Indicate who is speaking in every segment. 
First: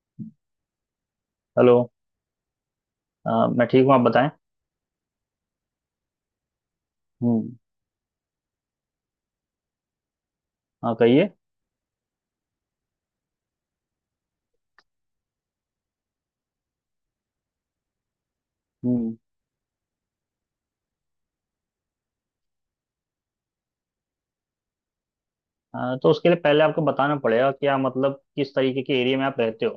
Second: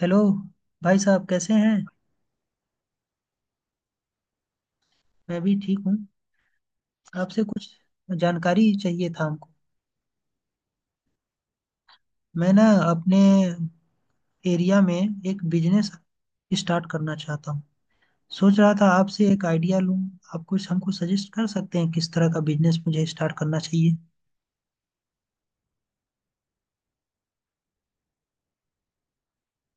Speaker 1: Hello. भाई साहब कैसे हैं?
Speaker 2: हेलो। अ, मैं ठीक हूँ, आप बताएं।
Speaker 1: मैं भी ठीक हूँ। आपसे
Speaker 2: हम्म।
Speaker 1: कुछ जानकारी चाहिए था हमको।
Speaker 2: हाँ, कहिए।
Speaker 1: मैं ना अपने एरिया में एक बिजनेस स्टार्ट करना चाहता हूँ। सोच रहा था
Speaker 2: हम्म।
Speaker 1: आपसे एक आइडिया लूँ। आप कुछ हमको सजेस्ट कर सकते हैं किस तरह का बिजनेस मुझे स्टार्ट करना चाहिए?
Speaker 2: तो उसके लिए पहले आपको बताना पड़ेगा कि आप मतलब किस तरीके के एरिया में आप रहते हो,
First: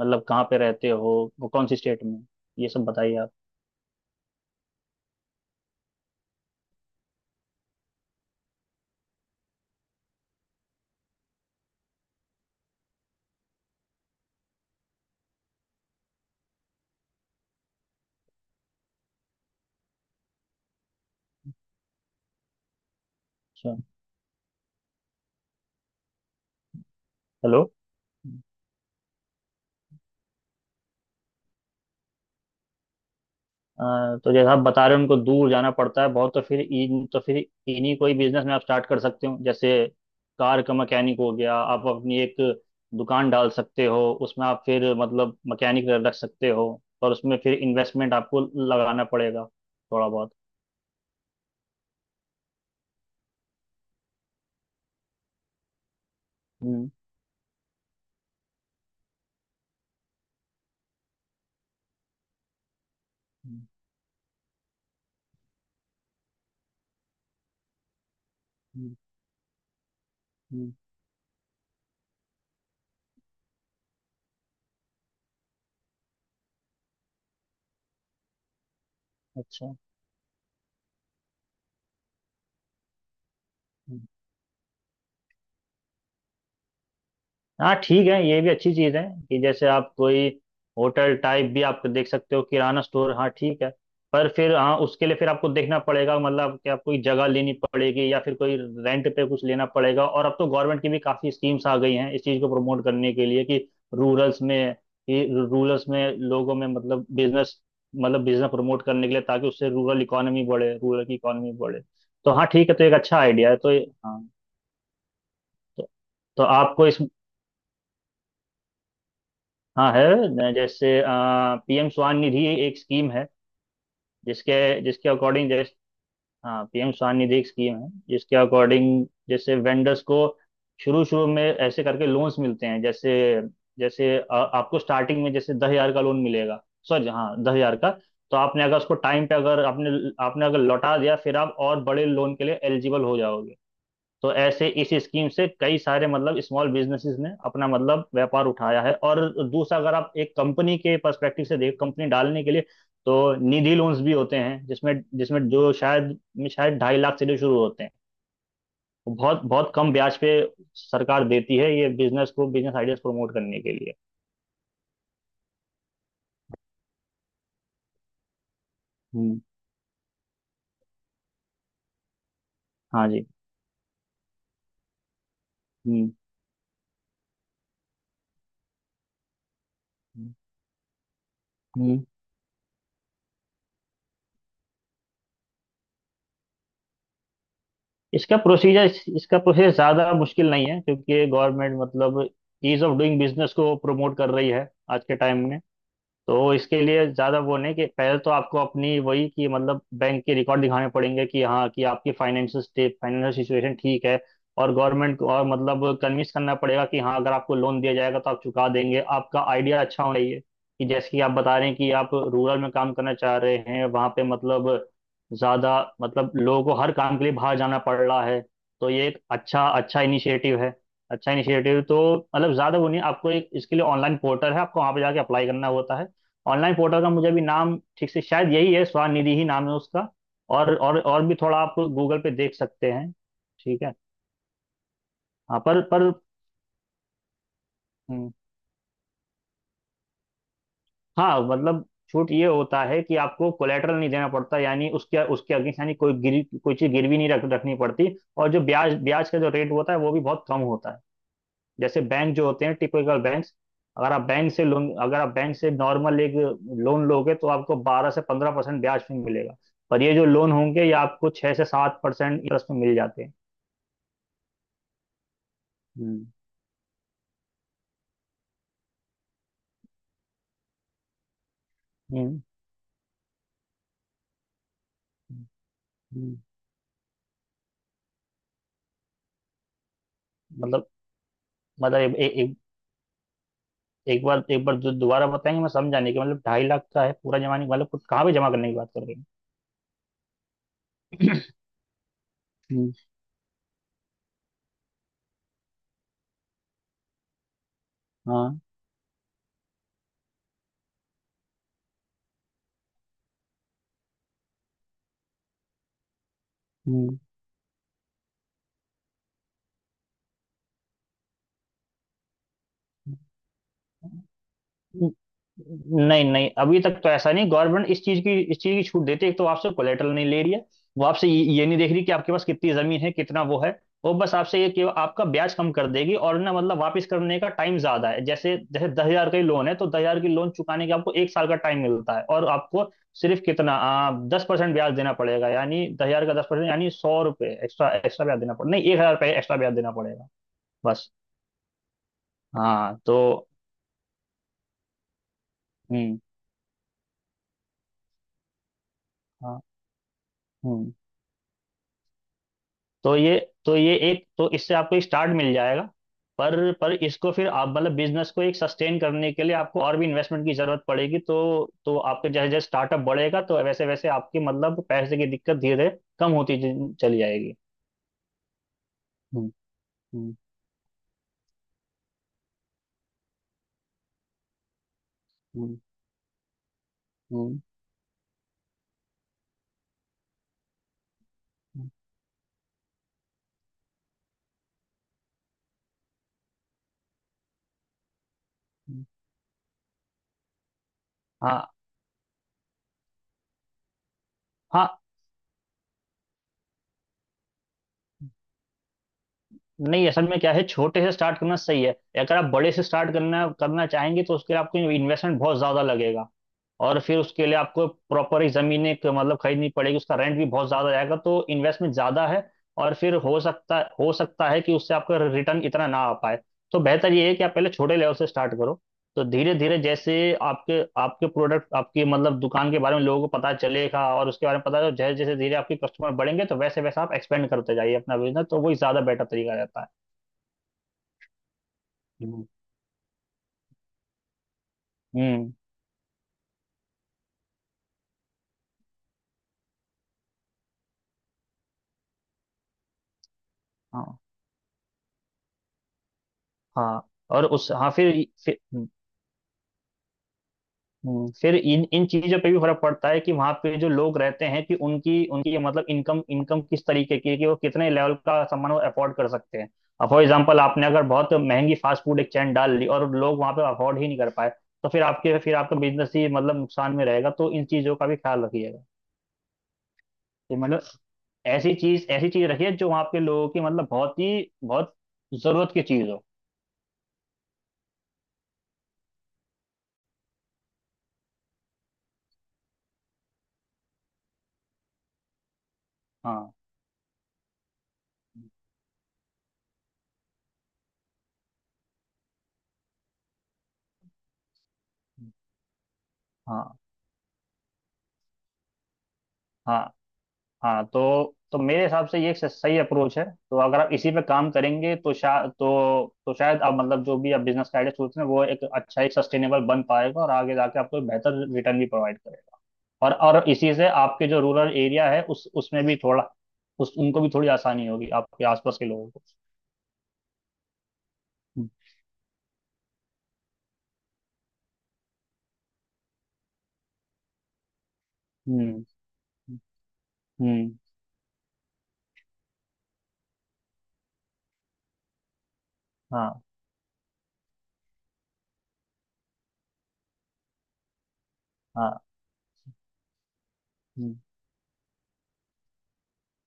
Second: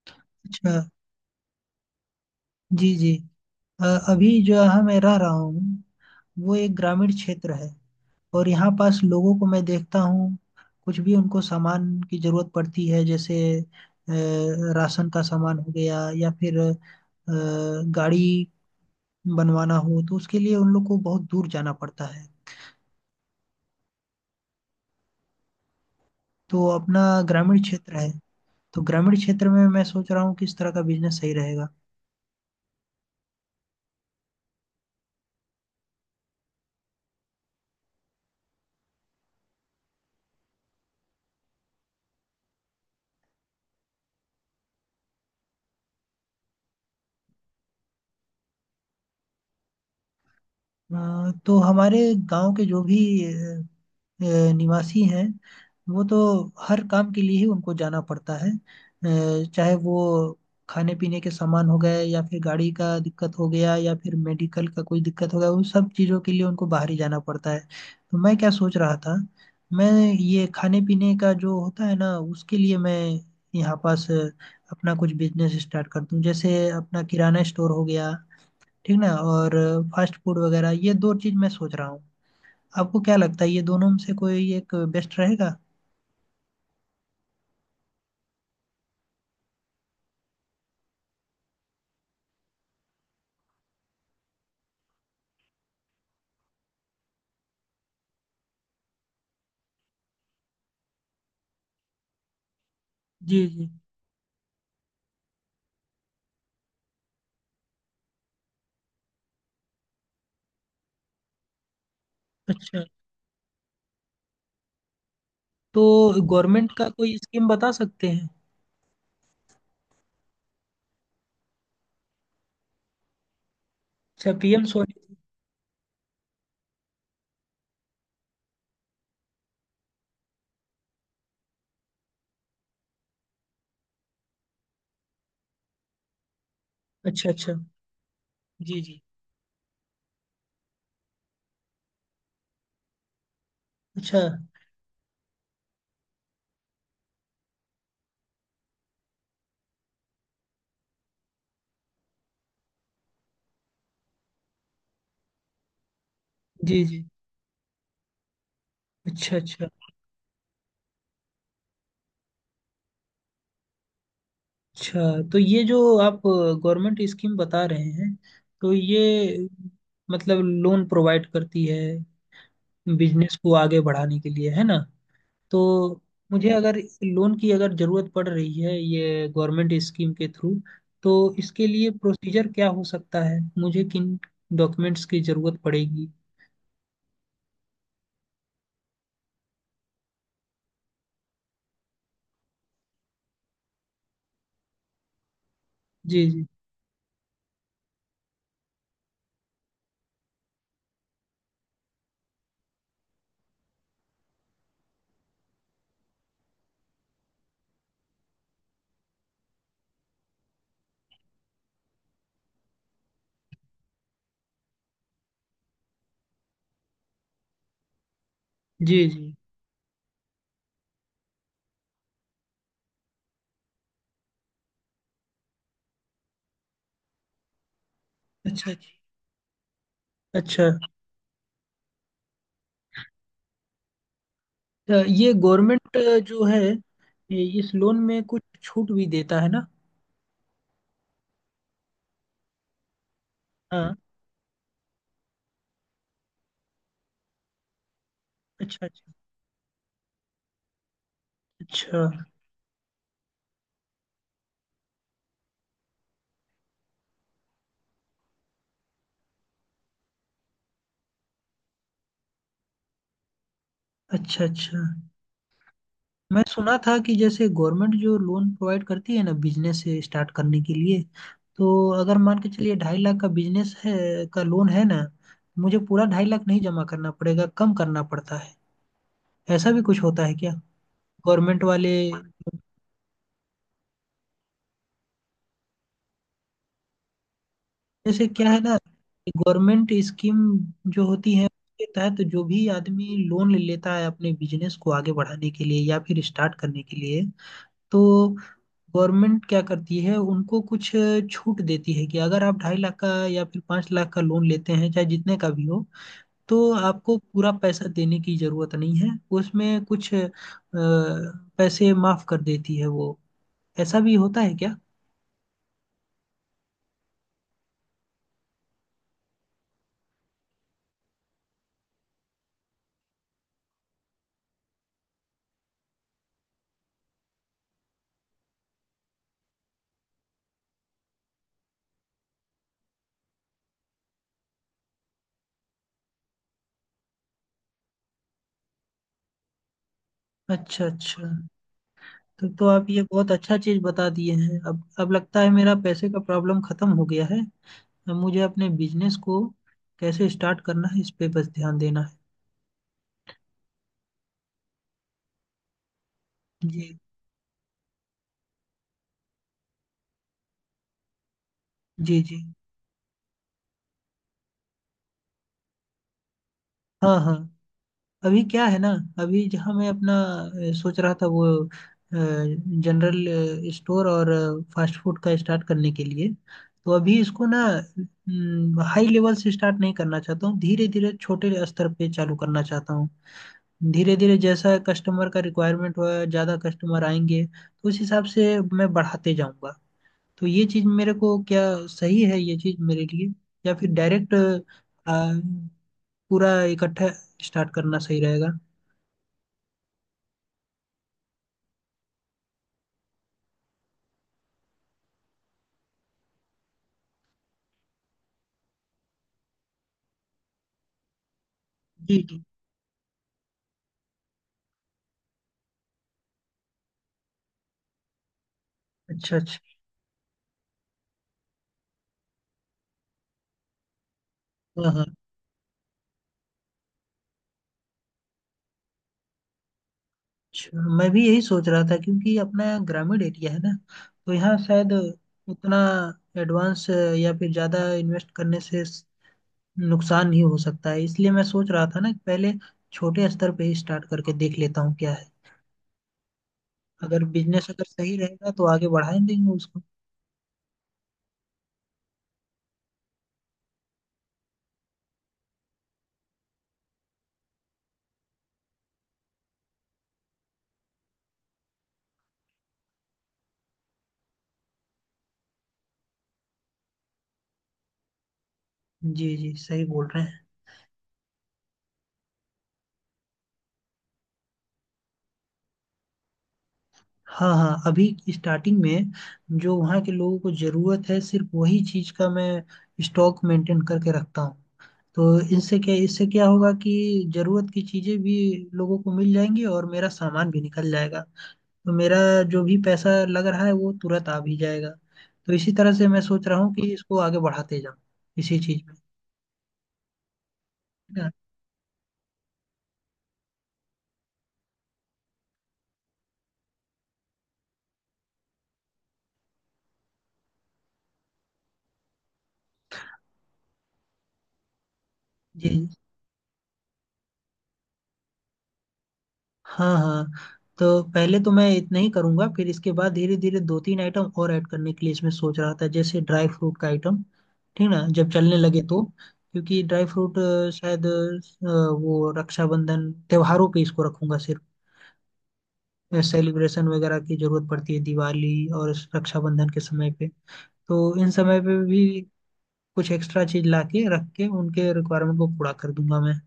Speaker 2: मतलब कहाँ पे
Speaker 1: अच्छा।
Speaker 2: रहते हो, वो कौन सी स्टेट में, ये सब
Speaker 1: जी जी।
Speaker 2: बताइए आप।
Speaker 1: अ, अभी जो यहाँ मैं रह रहा हूँ वो एक ग्रामीण क्षेत्र है। और यहाँ पास लोगों को मैं देखता हूँ, कुछ भी उनको सामान की जरूरत पड़ती है, जैसे राशन का सामान हो गया या फिर गाड़ी बनवाना हो तो उसके लिए उन लोग को बहुत दूर जाना पड़ता है।
Speaker 2: अच्छा।
Speaker 1: तो अपना ग्रामीण
Speaker 2: हेलो।
Speaker 1: क्षेत्र है। तो ग्रामीण क्षेत्र में मैं सोच रहा हूँ किस तरह का बिजनेस सही रहेगा?
Speaker 2: तो जैसे आप बता रहे हो उनको दूर जाना पड़ता है बहुत, तो फिर इन्हीं कोई बिजनेस में आप स्टार्ट कर सकते हो, जैसे कार का मैकेनिक हो गया। आप अपनी एक दुकान डाल सकते हो, उसमें आप फिर मतलब मैकेनिक रख सकते हो। और उसमें फिर इन्वेस्टमेंट आपको लगाना पड़ेगा थोड़ा बहुत।
Speaker 1: तो हमारे गांव के जो भी अ, निवासी हैं वो तो हर
Speaker 2: हम्म।
Speaker 1: काम के लिए ही उनको जाना पड़ता है, चाहे वो खाने पीने के सामान हो गए या फिर गाड़ी का दिक्कत हो
Speaker 2: हम्म।
Speaker 1: गया या फिर मेडिकल का कोई दिक्कत हो गया, उन सब चीज़ों के लिए उनको बाहर ही जाना पड़ता है। तो मैं क्या सोच रहा
Speaker 2: हम्म।
Speaker 1: था, मैं ये
Speaker 2: हम्म।
Speaker 1: खाने पीने का जो होता है ना उसके लिए मैं यहाँ पास अपना कुछ बिजनेस स्टार्ट कर दूं, जैसे अपना किराना स्टोर हो गया, ठीक ना, और
Speaker 2: अच्छा।
Speaker 1: फास्ट फूड वगैरह, ये दो चीज मैं सोच रहा हूँ। आपको क्या लगता है ये दोनों में
Speaker 2: हम्म।
Speaker 1: से कोई एक बेस्ट रहेगा?
Speaker 2: हाँ, ठीक है, ये भी अच्छी चीज़ है कि जैसे आप कोई होटल टाइप भी आप देख सकते हो, किराना स्टोर, हाँ ठीक है। पर फिर हाँ उसके लिए फिर आपको देखना पड़ेगा, मतलब कि आप कोई जगह लेनी पड़ेगी या फिर कोई रेंट पे कुछ लेना पड़ेगा। और अब तो गवर्नमेंट की भी काफ़ी स्कीम्स आ गई हैं इस चीज़ को प्रमोट करने के लिए
Speaker 1: जी
Speaker 2: कि
Speaker 1: जी।
Speaker 2: रूरल्स में कि रूरल्स में लोगों में मतलब बिजनेस प्रमोट करने के लिए, ताकि उससे रूरल की इकोनॉमी बढ़े। तो हाँ ठीक है,
Speaker 1: अच्छा,
Speaker 2: तो एक अच्छा आइडिया है, तो हाँ।
Speaker 1: तो
Speaker 2: तो, तो,
Speaker 1: गवर्नमेंट का
Speaker 2: आपको इस,
Speaker 1: कोई स्कीम बता सकते हैं?
Speaker 2: हाँ है न, जैसे पीएम स्वान निधि एक स्कीम है,
Speaker 1: अच्छा,
Speaker 2: जिसके
Speaker 1: पीएम
Speaker 2: जिसके
Speaker 1: स्वनिधि।
Speaker 2: अकॉर्डिंग जैसे, हाँ पीएम स्वान निधि एक स्कीम है जिसके अकॉर्डिंग जैसे वेंडर्स को शुरू शुरू में ऐसे करके लोन्स मिलते हैं, जैसे जैसे आपको स्टार्टिंग में जैसे 10,000 का लोन मिलेगा। सॉरी
Speaker 1: अच्छा
Speaker 2: हाँ,
Speaker 1: अच्छा।
Speaker 2: 10,000 का। तो आपने अगर
Speaker 1: जी
Speaker 2: उसको
Speaker 1: जी।
Speaker 2: टाइम पे अगर आपने आपने अगर लौटा दिया, फिर आप और बड़े लोन के लिए एलिजिबल हो जाओगे।
Speaker 1: अच्छा।
Speaker 2: तो ऐसे इस स्कीम से कई सारे मतलब स्मॉल बिजनेसेस ने अपना मतलब व्यापार उठाया है। और दूसरा, अगर आप एक कंपनी के पर्सपेक्टिव से देख, कंपनी डालने के लिए, तो निधि लोन्स भी होते हैं, जिसमें जिसमें जो शायद शायद
Speaker 1: जी
Speaker 2: ढाई
Speaker 1: जी।
Speaker 2: लाख से जो शुरू होते हैं, वो
Speaker 1: अच्छा
Speaker 2: बहुत
Speaker 1: अच्छा।
Speaker 2: बहुत कम ब्याज पे सरकार देती है, ये बिजनेस को बिजनेस आइडियाज प्रमोट करने के लिए।
Speaker 1: अच्छा, तो ये जो आप गवर्नमेंट स्कीम बता रहे हैं तो
Speaker 2: हम्म।
Speaker 1: ये मतलब लोन प्रोवाइड करती है
Speaker 2: हाँ जी।
Speaker 1: बिजनेस को आगे बढ़ाने के लिए, है ना? तो
Speaker 2: हम्म।
Speaker 1: मुझे अगर लोन की अगर जरूरत पड़ रही है ये गवर्नमेंट स्कीम के
Speaker 2: हम्म।
Speaker 1: थ्रू, तो इसके लिए
Speaker 2: हम्म।
Speaker 1: प्रोसीजर क्या हो सकता है, मुझे किन डॉक्यूमेंट्स की जरूरत पड़ेगी?
Speaker 2: इसका प्रोसीजर इसका प्रोसेस ज़्यादा मुश्किल नहीं है, क्योंकि गवर्नमेंट मतलब ईज ऑफ डूइंग बिजनेस को प्रमोट कर रही है आज के टाइम में।
Speaker 1: जी जी।
Speaker 2: तो इसके लिए ज़्यादा वो नहीं, कि पहले तो आपको अपनी वही कि मतलब बैंक के रिकॉर्ड दिखाने पड़ेंगे कि हाँ कि आपकी फाइनेंशियल सिचुएशन ठीक है। और गवर्नमेंट को और मतलब कन्विंस करना पड़ेगा कि हाँ अगर आपको लोन दिया जाएगा तो आप चुका देंगे, आपका आइडिया अच्छा होना चाहिए। कि जैसे कि आप बता रहे हैं कि आप रूरल में काम करना चाह रहे हैं, वहाँ पे मतलब ज़्यादा मतलब लोगों को हर काम के लिए बाहर जाना पड़ रहा है, तो
Speaker 1: जी
Speaker 2: ये एक
Speaker 1: जी।
Speaker 2: अच्छा अच्छा इनिशिएटिव है। अच्छा इनिशिएटिव, तो मतलब ज़्यादा वो नहीं, आपको एक इसके लिए ऑनलाइन पोर्टल है, आपको वहाँ पे जाके अप्लाई करना होता है। ऑनलाइन पोर्टल का मुझे अभी नाम ठीक से, शायद
Speaker 1: अच्छा।
Speaker 2: यही है,
Speaker 1: जी।
Speaker 2: स्वनिधि ही नाम है उसका।
Speaker 1: अच्छा।
Speaker 2: और भी थोड़ा आप गूगल पे देख सकते हैं, ठीक है।
Speaker 1: ये
Speaker 2: हाँ पर
Speaker 1: गवर्नमेंट
Speaker 2: पर
Speaker 1: जो है इस लोन में
Speaker 2: हम्म।
Speaker 1: कुछ छूट भी देता है ना?
Speaker 2: हाँ मतलब छूट ये होता है कि आपको कोलेटरल
Speaker 1: हाँ।
Speaker 2: नहीं देना पड़ता, यानी उसके उसके अगेंस्ट, यानी कोई गिरी कोई चीज़ गिरवी नहीं रख रखनी पड़ती। और जो
Speaker 1: अच्छा
Speaker 2: ब्याज
Speaker 1: अच्छा।
Speaker 2: ब्याज का जो रेट होता है वो भी बहुत कम होता है।
Speaker 1: अच्छा
Speaker 2: जैसे बैंक जो होते हैं टिपिकल बैंक्स, अगर आप बैंक से लोन अगर आप बैंक से नॉर्मल एक लोन लोगे, तो आपको 12 से 15% ब्याज पे मिलेगा। पर ये जो लोन होंगे ये आपको 6 से 7% इंटरेस्ट में मिल जाते हैं।
Speaker 1: अच्छा। अच्छा।
Speaker 2: हम्म।
Speaker 1: मैं सुना था कि जैसे गवर्नमेंट जो लोन प्रोवाइड करती है ना बिजनेस स्टार्ट करने के लिए, तो अगर मान
Speaker 2: हम्म।
Speaker 1: के चलिए 2.5 लाख का बिजनेस है, का लोन है ना, मुझे पूरा ढाई
Speaker 2: हम्म।
Speaker 1: लाख नहीं जमा करना पड़ेगा, कम करना पड़ता है? ऐसा भी कुछ होता है क्या
Speaker 2: मतलब
Speaker 1: गवर्नमेंट वाले?
Speaker 2: मतलब ए, ए, एक एक बार दो- दोबारा बताएंगे, मैं समझा नहीं कि मतलब 2.5 लाख का है, पूरा जमा नहीं मतलब कुछ कहाँ
Speaker 1: जैसे
Speaker 2: पे
Speaker 1: क्या
Speaker 2: जमा
Speaker 1: है
Speaker 2: करने की
Speaker 1: ना,
Speaker 2: बात कर रहे हैं।
Speaker 1: गवर्नमेंट स्कीम जो होती है उसके तहत जो भी
Speaker 2: हम्म।
Speaker 1: आदमी लोन ले लेता है अपने बिजनेस को आगे बढ़ाने के लिए या फिर स्टार्ट करने के लिए, तो
Speaker 2: हाँ।
Speaker 1: गवर्नमेंट क्या करती है उनको कुछ छूट देती है कि अगर आप 2.5 लाख का या फिर 5 लाख का लोन लेते हैं, चाहे जितने का भी हो, तो आपको
Speaker 2: हम्म।
Speaker 1: पूरा पैसा देने की जरूरत नहीं है, उसमें कुछ पैसे माफ कर देती है वो। ऐसा भी होता है क्या?
Speaker 2: न- नहीं, नहीं, अभी तक तो ऐसा नहीं। गवर्नमेंट इस चीज की छूट देती है, एक तो आपसे कोलेटरल नहीं ले रही है। वो आपसे ये नहीं देख रही कि आपके पास कितनी जमीन है, कितना वो है। वो बस आपसे ये कि आपका ब्याज कम कर देगी, और ना मतलब वापस करने का टाइम ज्यादा है। जैसे जैसे 10,000 का ही लोन है तो 10,000 की लोन चुकाने के आपको एक साल का टाइम मिलता है, और आपको सिर्फ कितना, 10% ब्याज देना पड़ेगा, यानी 10,000 का 10% यानी 100 रुपये एक्स्ट्रा एक्स्ट्रा ब्याज देना पड़ेगा, नहीं 1,000 रुपये एक्स्ट्रा ब्याज देना पड़ेगा।
Speaker 1: अच्छा
Speaker 2: बस।
Speaker 1: अच्छा। तो आप
Speaker 2: हाँ
Speaker 1: ये बहुत
Speaker 2: तो।
Speaker 1: अच्छा चीज बता दिए हैं। अब लगता है मेरा पैसे
Speaker 2: हम्म।
Speaker 1: का प्रॉब्लम खत्म हो गया है। अब मुझे अपने बिजनेस को
Speaker 2: हाँ।
Speaker 1: कैसे स्टार्ट करना
Speaker 2: हम्म।
Speaker 1: है, इस पे बस ध्यान देना है।
Speaker 2: तो ये तो ये एक तो इससे आपको स्टार्ट मिल जाएगा। पर
Speaker 1: जी।
Speaker 2: इसको फिर आप मतलब बिजनेस को एक सस्टेन करने के लिए आपको और भी इन्वेस्टमेंट की जरूरत पड़ेगी तो। तो
Speaker 1: जी
Speaker 2: आपके
Speaker 1: जी।
Speaker 2: जैसे जैसे स्टार्टअप बढ़ेगा तो वैसे वैसे आपकी मतलब पैसे की दिक्कत धीरे धीरे कम होती
Speaker 1: हाँ
Speaker 2: चली
Speaker 1: हाँ।
Speaker 2: जाएगी।
Speaker 1: अभी क्या है ना, अभी
Speaker 2: हम्म।
Speaker 1: जहाँ मैं अपना
Speaker 2: हम्म।
Speaker 1: सोच रहा था, वो जनरल स्टोर और फास्ट फूड का स्टार्ट
Speaker 2: हम्म।
Speaker 1: करने के लिए। तो अभी इसको
Speaker 2: हम्म।
Speaker 1: ना हाई लेवल से स्टार्ट नहीं करना चाहता हूँ, धीरे धीरे छोटे स्तर
Speaker 2: हम्म।
Speaker 1: पे चालू करना चाहता हूँ। धीरे धीरे जैसा कस्टमर का रिक्वायरमेंट हुआ, ज़्यादा कस्टमर आएंगे तो उस हिसाब से मैं
Speaker 2: हम्म।
Speaker 1: बढ़ाते जाऊँगा। तो ये चीज़ मेरे को क्या,
Speaker 2: हाँ।
Speaker 1: सही है ये चीज़ मेरे लिए, या फिर डायरेक्ट
Speaker 2: हाँ।
Speaker 1: पूरा इकट्ठा स्टार्ट करना सही रहेगा?
Speaker 2: नहीं असल में क्या है, छोटे से स्टार्ट करना सही है। अगर आप बड़े से स्टार्ट करना करना चाहेंगे तो उसके लिए आपको इन्वेस्टमेंट बहुत ज्यादा लगेगा। और फिर उसके लिए आपको प्रॉपर ही ज़मीन एक मतलब खरीदनी पड़ेगी, उसका रेंट भी बहुत ज़्यादा जाएगा, तो इन्वेस्टमेंट ज़्यादा
Speaker 1: जी।
Speaker 2: है। और फिर हो सकता है कि उससे आपका रिटर्न इतना ना आ पाए। तो बेहतर ये है कि आप पहले छोटे लेवल से स्टार्ट करो। तो
Speaker 1: अच्छा
Speaker 2: धीरे
Speaker 1: अच्छा।
Speaker 2: धीरे जैसे आपके आपके प्रोडक्ट आपकी मतलब दुकान के बारे में लोगों को पता चलेगा, और उसके बारे में पता
Speaker 1: हाँ
Speaker 2: चले
Speaker 1: हाँ।
Speaker 2: जैसे जैसे धीरे आपके कस्टमर बढ़ेंगे तो वैसे वैसे आप एक्सपेंड करते जाइए अपना बिजनेस, तो वही ज़्यादा बेटर तरीका रहता है।
Speaker 1: अच्छा, मैं भी यही सोच रहा था, क्योंकि
Speaker 2: हम्म।
Speaker 1: अपना ग्रामीण एरिया है ना। तो यहाँ शायद
Speaker 2: हम्म।
Speaker 1: उतना एडवांस या फिर ज़्यादा इन्वेस्ट करने से नुकसान नहीं हो सकता है, इसलिए मैं सोच रहा था ना कि पहले छोटे स्तर पे ही स्टार्ट
Speaker 2: हाँ।
Speaker 1: करके देख लेता हूँ क्या है।
Speaker 2: हाँ
Speaker 1: अगर
Speaker 2: और
Speaker 1: बिजनेस
Speaker 2: उस
Speaker 1: अगर
Speaker 2: हाँ
Speaker 1: सही
Speaker 2: फिर
Speaker 1: रहेगा
Speaker 2: फिर
Speaker 1: तो आगे बढ़ा ही देंगे उसको।
Speaker 2: हम्म। फिर इन इन चीजों पे भी फर्क पड़ता है कि वहां पे जो लोग रहते हैं कि उनकी उनकी मतलब इनकम इनकम किस तरीके की है, कि वो कितने लेवल का सामान वो अफोर्ड कर सकते हैं। अब फॉर एग्जांपल आपने अगर बहुत महंगी फास्ट फूड एक चैन डाल ली और लोग वहां पे अफोर्ड ही नहीं कर पाए, तो फिर आपका बिजनेस ही मतलब नुकसान में रहेगा, तो इन चीजों का भी ख्याल रखिएगा,
Speaker 1: जी जी सही बोल रहे हैं।
Speaker 2: कि मतलब ऐसी चीज रखिए जो वहाँ पे लोगों की मतलब बहुत जरूरत की चीज हो।
Speaker 1: हाँ हाँ। अभी स्टार्टिंग में जो वहाँ के लोगों को ज़रूरत है सिर्फ वही चीज़ का मैं स्टॉक मेंटेन करके रखता हूँ। तो इनसे क्या इससे क्या
Speaker 2: हाँ।
Speaker 1: होगा कि जरूरत की चीजें भी लोगों को मिल जाएंगी और मेरा सामान भी निकल जाएगा। तो मेरा जो भी पैसा लग रहा है वो तुरंत आ भी जाएगा।
Speaker 2: हम्म।
Speaker 1: तो इसी तरह से मैं सोच रहा हूँ
Speaker 2: हाँ।
Speaker 1: कि इसको आगे बढ़ाते जाऊँ इसी चीज में,
Speaker 2: हाँ। हाँ,
Speaker 1: है ना?
Speaker 2: तो मेरे हिसाब से ये एक सही अप्रोच है। तो अगर आप इसी पे काम करेंगे तो शायद आप मतलब जो भी आप बिजनेस का आइडिया सोच रहे हैं वो एक अच्छा एक सस्टेनेबल बन पाएगा, और आगे जाके आपको एक बेहतर रिटर्न भी प्रोवाइड करेगा। और और इसी से आपके जो रूरल एरिया है उस उसमें
Speaker 1: जी।
Speaker 2: भी थोड़ा उस उनको भी थोड़ी आसानी होगी आपके आसपास के लोगों को।
Speaker 1: हाँ हाँ। तो पहले तो मैं
Speaker 2: हम्म।
Speaker 1: इतना ही करूंगा, फिर इसके बाद धीरे धीरे दो तीन आइटम और ऐड करने के लिए इसमें सोच रहा था, जैसे ड्राई फ्रूट का आइटम। ठीक ना, जब चलने लगे
Speaker 2: हम्म।
Speaker 1: तो। क्योंकि ड्राई फ्रूट
Speaker 2: हम्म। हम्म।
Speaker 1: शायद वो रक्षाबंधन त्योहारों पे इसको रखूंगा सिर्फ,
Speaker 2: हाँ।
Speaker 1: सेलिब्रेशन वगैरह की जरूरत पड़ती है दिवाली और रक्षाबंधन के समय पे, तो इन समय पे
Speaker 2: हाँ।
Speaker 1: भी कुछ एक्स्ट्रा चीज ला के
Speaker 2: हम्म।
Speaker 1: रख के उनके रिक्वायरमेंट को पूरा कर दूंगा मैं।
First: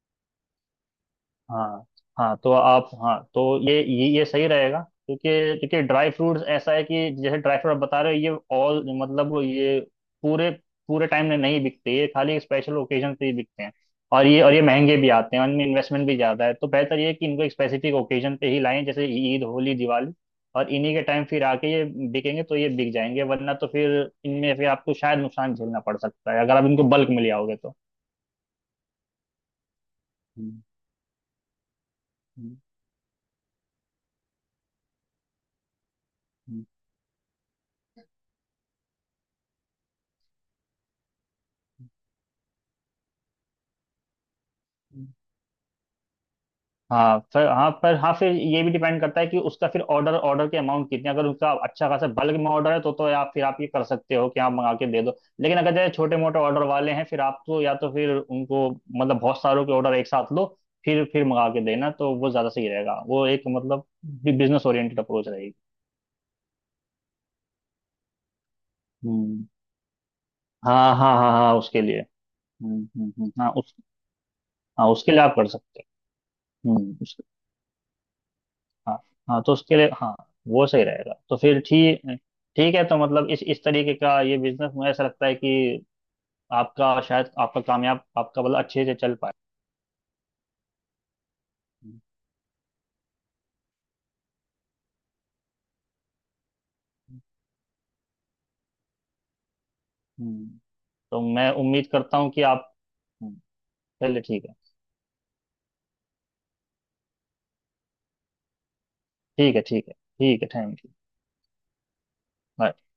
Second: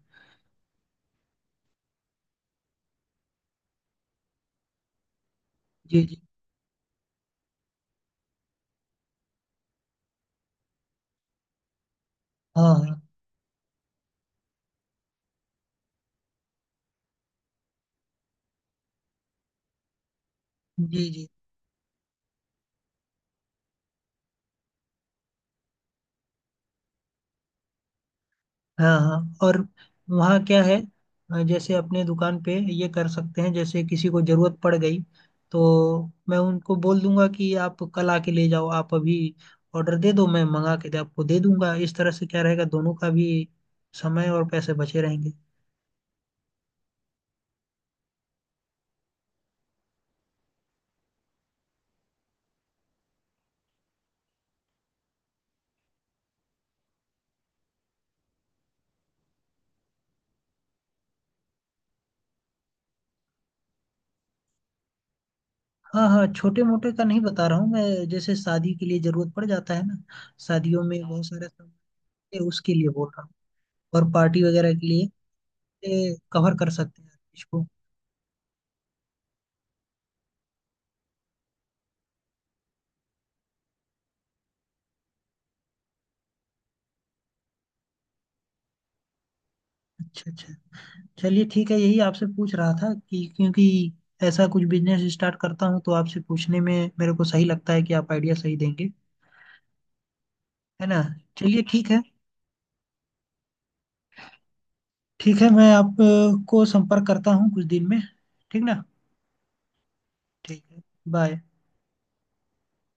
Speaker 2: हाँ। हाँ तो आप हाँ तो ये सही रहेगा। क्योंकि क्योंकि
Speaker 1: जी
Speaker 2: ड्राई
Speaker 1: जी।
Speaker 2: फ्रूट्स ऐसा है कि जैसे ड्राई फ्रूट आप बता रहे हो, ये ऑल मतलब वो ये पूरे पूरे टाइम में नहीं बिकते, ये खाली
Speaker 1: हाँ
Speaker 2: स्पेशल
Speaker 1: हाँ।
Speaker 2: ओकेजन पे ही बिकते हैं। और ये महंगे भी आते हैं और इनमें इन्वेस्टमेंट भी ज़्यादा है, तो बेहतर ये है कि इनको एक स्पेसिफिक ओकेजन पे ही लाएं, जैसे ईद, होली, दिवाली। और इन्हीं के
Speaker 1: जी
Speaker 2: टाइम
Speaker 1: जी।
Speaker 2: फिर आके ये बिकेंगे तो ये बिक जाएंगे, वरना तो फिर इनमें फिर आपको शायद नुकसान झेलना पड़ सकता है अगर आप इनको बल्क में ले आओगे तो।
Speaker 1: हाँ हाँ। और वहाँ
Speaker 2: हम्म।
Speaker 1: क्या है, जैसे अपने दुकान पे
Speaker 2: हम्म।
Speaker 1: ये कर सकते हैं, जैसे किसी को जरूरत पड़ गई तो मैं
Speaker 2: हम्म।
Speaker 1: उनको बोल दूंगा कि आप कल आके ले जाओ, आप अभी ऑर्डर दे दो, मैं मंगा के दे आपको दे दूंगा, इस तरह से क्या रहेगा दोनों का भी समय और पैसे बचे
Speaker 2: हम्म।
Speaker 1: रहेंगे।
Speaker 2: हाँ फिर हाँ पर हाँ फिर ये भी डिपेंड करता है कि उसका फिर ऑर्डर ऑर्डर के अमाउंट कितने, अगर उसका अच्छा खासा बल्क में ऑर्डर है, तो आप ये कर सकते हो कि आप मंगा के दे दो। लेकिन अगर जैसे छोटे मोटे ऑर्डर वाले हैं फिर आप तो या तो फिर उनको मतलब बहुत सारों के ऑर्डर एक साथ लो। फिर मंगा के देना तो वो ज़्यादा सही रहेगा, वो एक मतलब बिजनेस ओरिएंटेड अप्रोच रहेगी।
Speaker 1: हाँ हाँ। छोटे मोटे का नहीं बता रहा हूँ मैं, जैसे शादी के लिए जरूरत पड़
Speaker 2: हम्म।
Speaker 1: जाता है ना, शादियों
Speaker 2: हाँ।
Speaker 1: में
Speaker 2: हाँ।
Speaker 1: बहुत
Speaker 2: हाँ।
Speaker 1: सारे
Speaker 2: हाँ
Speaker 1: सामान
Speaker 2: उसके लिए।
Speaker 1: होते हैं, उसके
Speaker 2: हम्म।
Speaker 1: लिए बोल
Speaker 2: हम्म।
Speaker 1: रहा हूँ,
Speaker 2: हम्म। हाँ उस।
Speaker 1: और पार्टी वगैरह के
Speaker 2: हाँ
Speaker 1: लिए
Speaker 2: उसके लिए आप कर सकते
Speaker 1: कवर कर
Speaker 2: हो।
Speaker 1: सकते
Speaker 2: हम्म।
Speaker 1: हैं इसको।
Speaker 2: हाँ। हाँ तो उसके लिए हाँ वो सही रहेगा, तो फिर ठीक, ठीक है। तो मतलब इस तरीके का ये बिजनेस मुझे ऐसा लगता है कि आपका शायद आपका कामयाब आपका मतलब अच्छे से चल पाए।
Speaker 1: अच्छा अच्छा। चलिए ठीक है, यही
Speaker 2: हम्म।
Speaker 1: आपसे पूछ रहा था, कि क्योंकि ऐसा कुछ बिजनेस स्टार्ट करता हूँ तो आपसे पूछने में मेरे को सही लगता है कि आप आइडिया सही देंगे,
Speaker 2: हम्म।
Speaker 1: है ना?
Speaker 2: तो मैं
Speaker 1: चलिए
Speaker 2: उम्मीद
Speaker 1: ठीक है।
Speaker 2: करता हूँ कि आप। हम्म। चलिए ठीक है।
Speaker 1: ठीक है, मैं आपको संपर्क करता हूँ कुछ दिन में, ठीक ना?
Speaker 2: ठीक है। ठीक है। ठीक है।
Speaker 1: ठीक
Speaker 2: थैंक
Speaker 1: है। बाय।
Speaker 2: यू।